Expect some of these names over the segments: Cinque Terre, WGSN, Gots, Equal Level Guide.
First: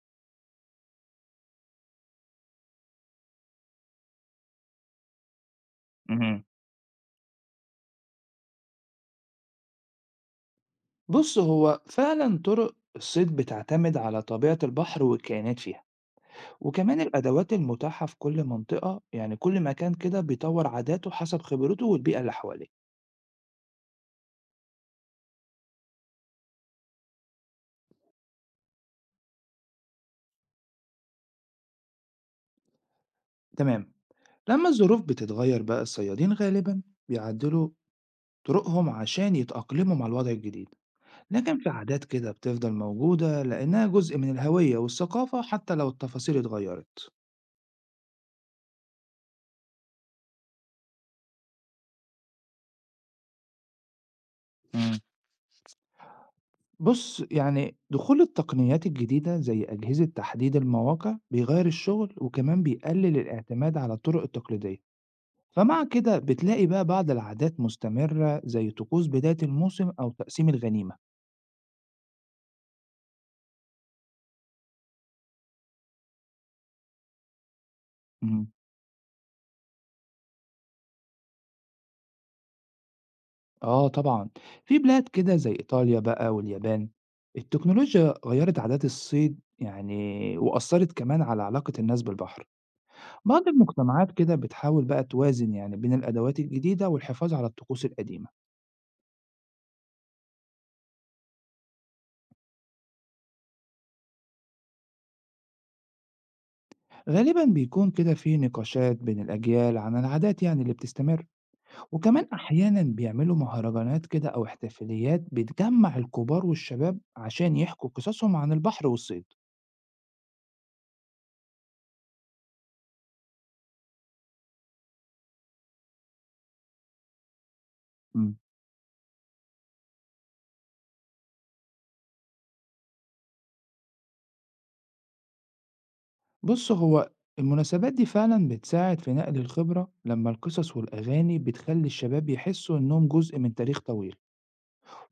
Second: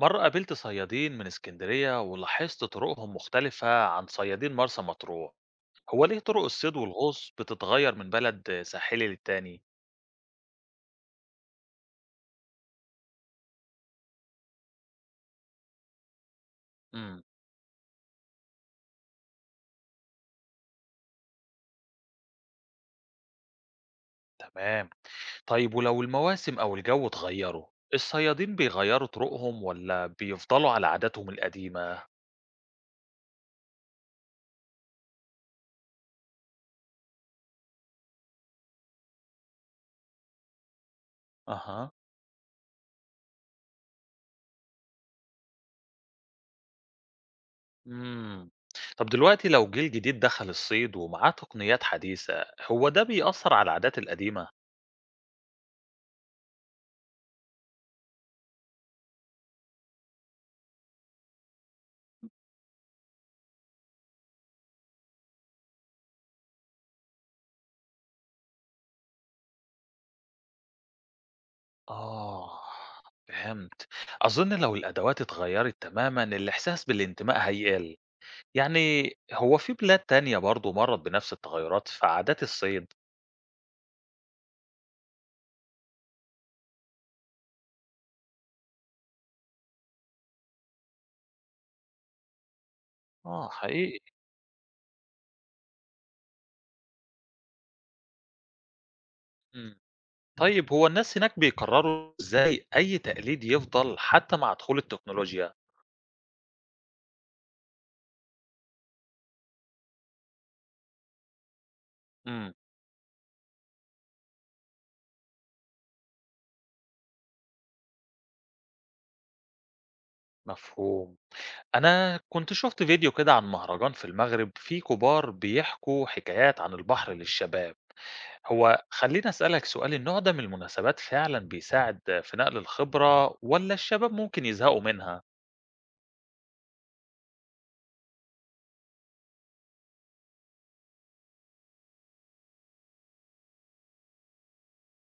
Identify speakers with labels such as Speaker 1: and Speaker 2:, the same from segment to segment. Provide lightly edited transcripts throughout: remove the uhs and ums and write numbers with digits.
Speaker 1: مرة قابلت صيادين من اسكندرية ولاحظت طرقهم مختلفة عن صيادين مرسى مطروح. هو ليه طرق
Speaker 2: اهم.
Speaker 1: الصيد والغوص بتتغير من بلد ساحلي للتاني؟
Speaker 2: بُص، هو فعلًا طُرق الصيد بتعتمد على طبيعة البحر والكائنات فيها، وكمان
Speaker 1: امم
Speaker 2: الأدوات المتاحة في كل منطقة، يعني كل مكان كده بيطوّر عاداته حسب خبرته والبيئة اللي حواليه.
Speaker 1: تمام. طيب ولو المواسم أو الجو اتغيروا الصيادين بيغيروا طرقهم ولا بيفضلوا على عاداتهم القديمة؟
Speaker 2: تمام، لمّا الظروف بتتغيّر بقى الصيادين غالبًا بيعدّلوا طُرقهم عشان يتأقلموا مع الوضع الجديد، لكن في
Speaker 1: أها.
Speaker 2: عادات كده بتفضل موجودة لإنها جزء من الهوية والثقافة حتى لو التفاصيل اتغيّرت.
Speaker 1: امم طب دلوقتي لو جيل جديد دخل الصيد ومعاه تقنيات حديثة هو ده بيأثر على العادات القديمة؟
Speaker 2: إمم. بُص، يعني دخول التقنيات الجديدة زي أجهزة تحديد المواقع بيغيّر الشغل وكمان بيقلل الاعتماد على الطرق التقليدية، فمع كده بتلاقي بقى بعض العادات مستمرة زي طقوس بداية الموسم أو تقسيم الغنيمة.
Speaker 1: آه، فهمت. أظن لو الأدوات اتغيّرت تمامًا، الإحساس بالانتماء هيقل.
Speaker 2: إمم،
Speaker 1: يعني هو في بلاد تانية برضه مرّت بنفس التغيّرات في عادات الصيد؟
Speaker 2: آه طبعًا، في بلاد كده زي إيطاليا بقى واليابان، التكنولوجيا غيّرت عادات الصيد يعني وأثّرت كمان على علاقة الناس بالبحر. بعض
Speaker 1: آه، حقيقي.
Speaker 2: المجتمعات كده بتحاول بقى توازن يعني بين الأدوات الجديدة والحفاظ على الطقوس القديمة.
Speaker 1: إمم. طيب هو الناس هناك بيقرروا إزاي أي تقليد يفضل حتى مع دخول التكنولوجيا؟
Speaker 2: غالبا بيكون كده في نقاشات بين الأجيال عن العادات يعني اللي بتستمر، وكمان
Speaker 1: إمم،
Speaker 2: أحيانا بيعملوا مهرجانات كده أو احتفاليات بتجمع الكبار والشباب عشان يحكوا قصصهم عن البحر والصيد.
Speaker 1: مفهوم. أنا كنت شُفت فيديو كده عن مهرجان في المغرب فيه كبار بيحكوا حكايات عن البحر للشباب.
Speaker 2: مم.
Speaker 1: هو خلّيني أسألك سؤال، النوع ده من المناسبات فعلًا بيساعد في نقل الخبرة والّا الشباب ممكن يزهقوا منها؟
Speaker 2: بص هو المناسبات دي فعلا بتساعد في نقل الخبرة لما القصص والأغاني بتخلي الشباب يحسوا إنهم جزء من تاريخ طويل،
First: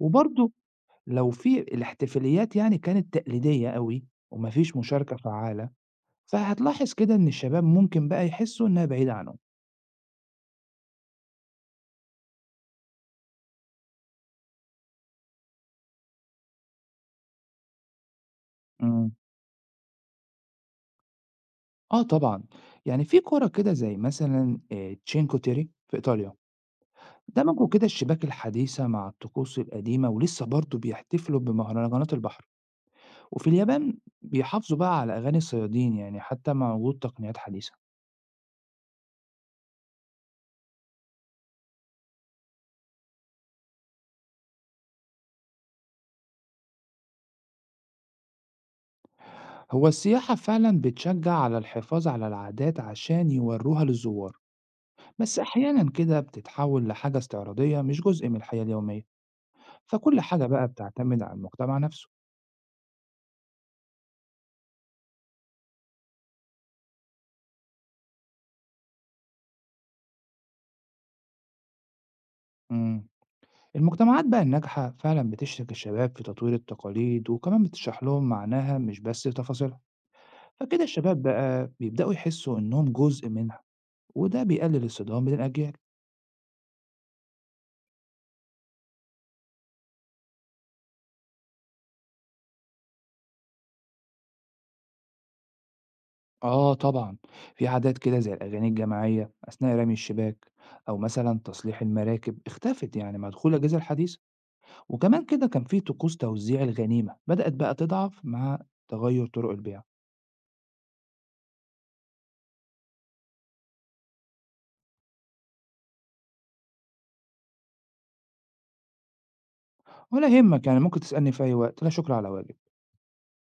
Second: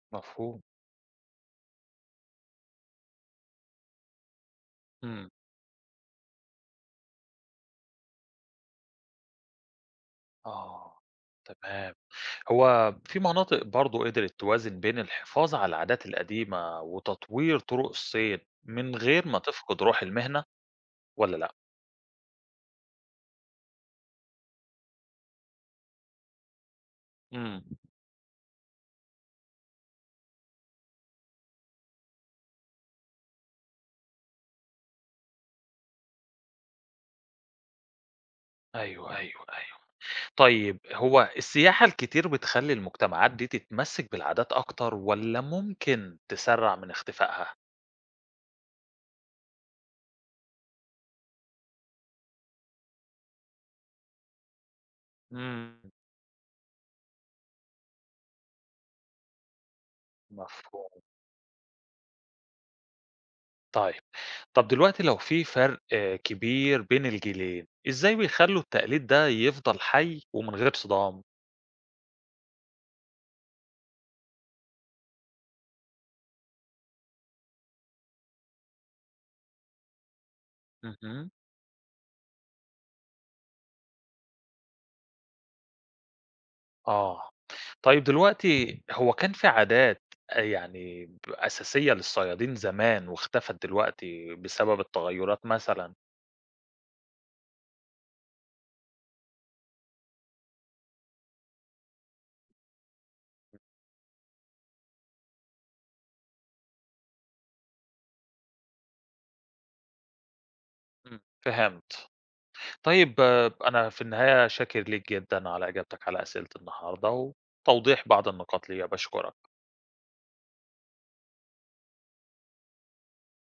Speaker 2: وبرضه
Speaker 1: مفهوم.
Speaker 2: لو في الاحتفاليات يعني كانت تقليدية قوي ومفيش مشاركة
Speaker 1: إمم.
Speaker 2: فعالة، فهتلاحظ كده إن الشباب ممكن بقى يحسوا إنها بعيدة عنهم.
Speaker 1: آه، تمام. هو في مناطق برضه قدرت توازن بين الحفاظ على العادات القديمة وتطوير طرق الصيد من
Speaker 2: إمم.
Speaker 1: غير ما تفقد روح المهنة والّا لأ؟
Speaker 2: آه طبعًا، يعني في كورة كده زي مثلًا Cinque Terre في إيطاليا،
Speaker 1: إمم.
Speaker 2: دمجوا كده الشباك الحديثة مع الطقوس القديمة ولسه برضه بيحتفلوا بمهرجانات البحر، وفي اليابان بيحافظوا بقى على أغاني الصيادين يعني حتى مع وجود تقنيات حديثة.
Speaker 1: أيوه، أيوه، أيوه. طيب هو السياحة الكتير بتخلّي المجتمعات دي تتمسّك بالعادات أكتر والّا ممكن تسرّع من اختفائها؟
Speaker 2: هو السياحة فعلًا بتشجع على الحفاظ على العادات عشان يوروها للزوار، بس
Speaker 1: إمم،
Speaker 2: أحيانًا كده بتتحول لحاجة استعراضية مش جزء من الحياة اليومية، فكل حاجة بقى
Speaker 1: مفهوم.
Speaker 2: بتعتمد على المجتمع نفسه.
Speaker 1: طيب، طَب دلوقتي لو في فرْق كبير بين الجيلين، إزاي بيخلّوا التقليد ده يفضل حي ومن غير صدام؟
Speaker 2: إمم. المجتمعات بقى الناجحة فعلا بتشرك الشباب في تطوير التقاليد وكمان بتشرح لهم معناها مش بس تفاصيلها، فكده الشباب
Speaker 1: اهم،
Speaker 2: بقى بيبدأوا يحسوا إنهم جزء منها وده بيقلل الصدام بين الأجيال.
Speaker 1: آه. طيب دلوقتي هو كان في عادات أ يعني ب أساسية للصيادين زمان واختفت دلوقتي بسبب التغيُّرات مثلًا؟
Speaker 2: آه طبعا، في عادات كده زي الأغاني الجماعية أثناء رمي الشباك أو مثلا تصليح المراكب اختفت يعني مع دخول الأجهزة الحديثة، وكمان كده كان في طقوس توزيع الغنيمة بدأت بقى تضعف مع تغير طرق البيع.
Speaker 1: إمم، فهمت. طيب أنا في النهاية شاكر ليك جدًا على إجابتك على أسئلة النهارده وتوضيح بعض النقاط ليّا، باشكرك.
Speaker 2: ولا يهمك، يعني ممكن تسألني في أي وقت، لا شكر على واجب.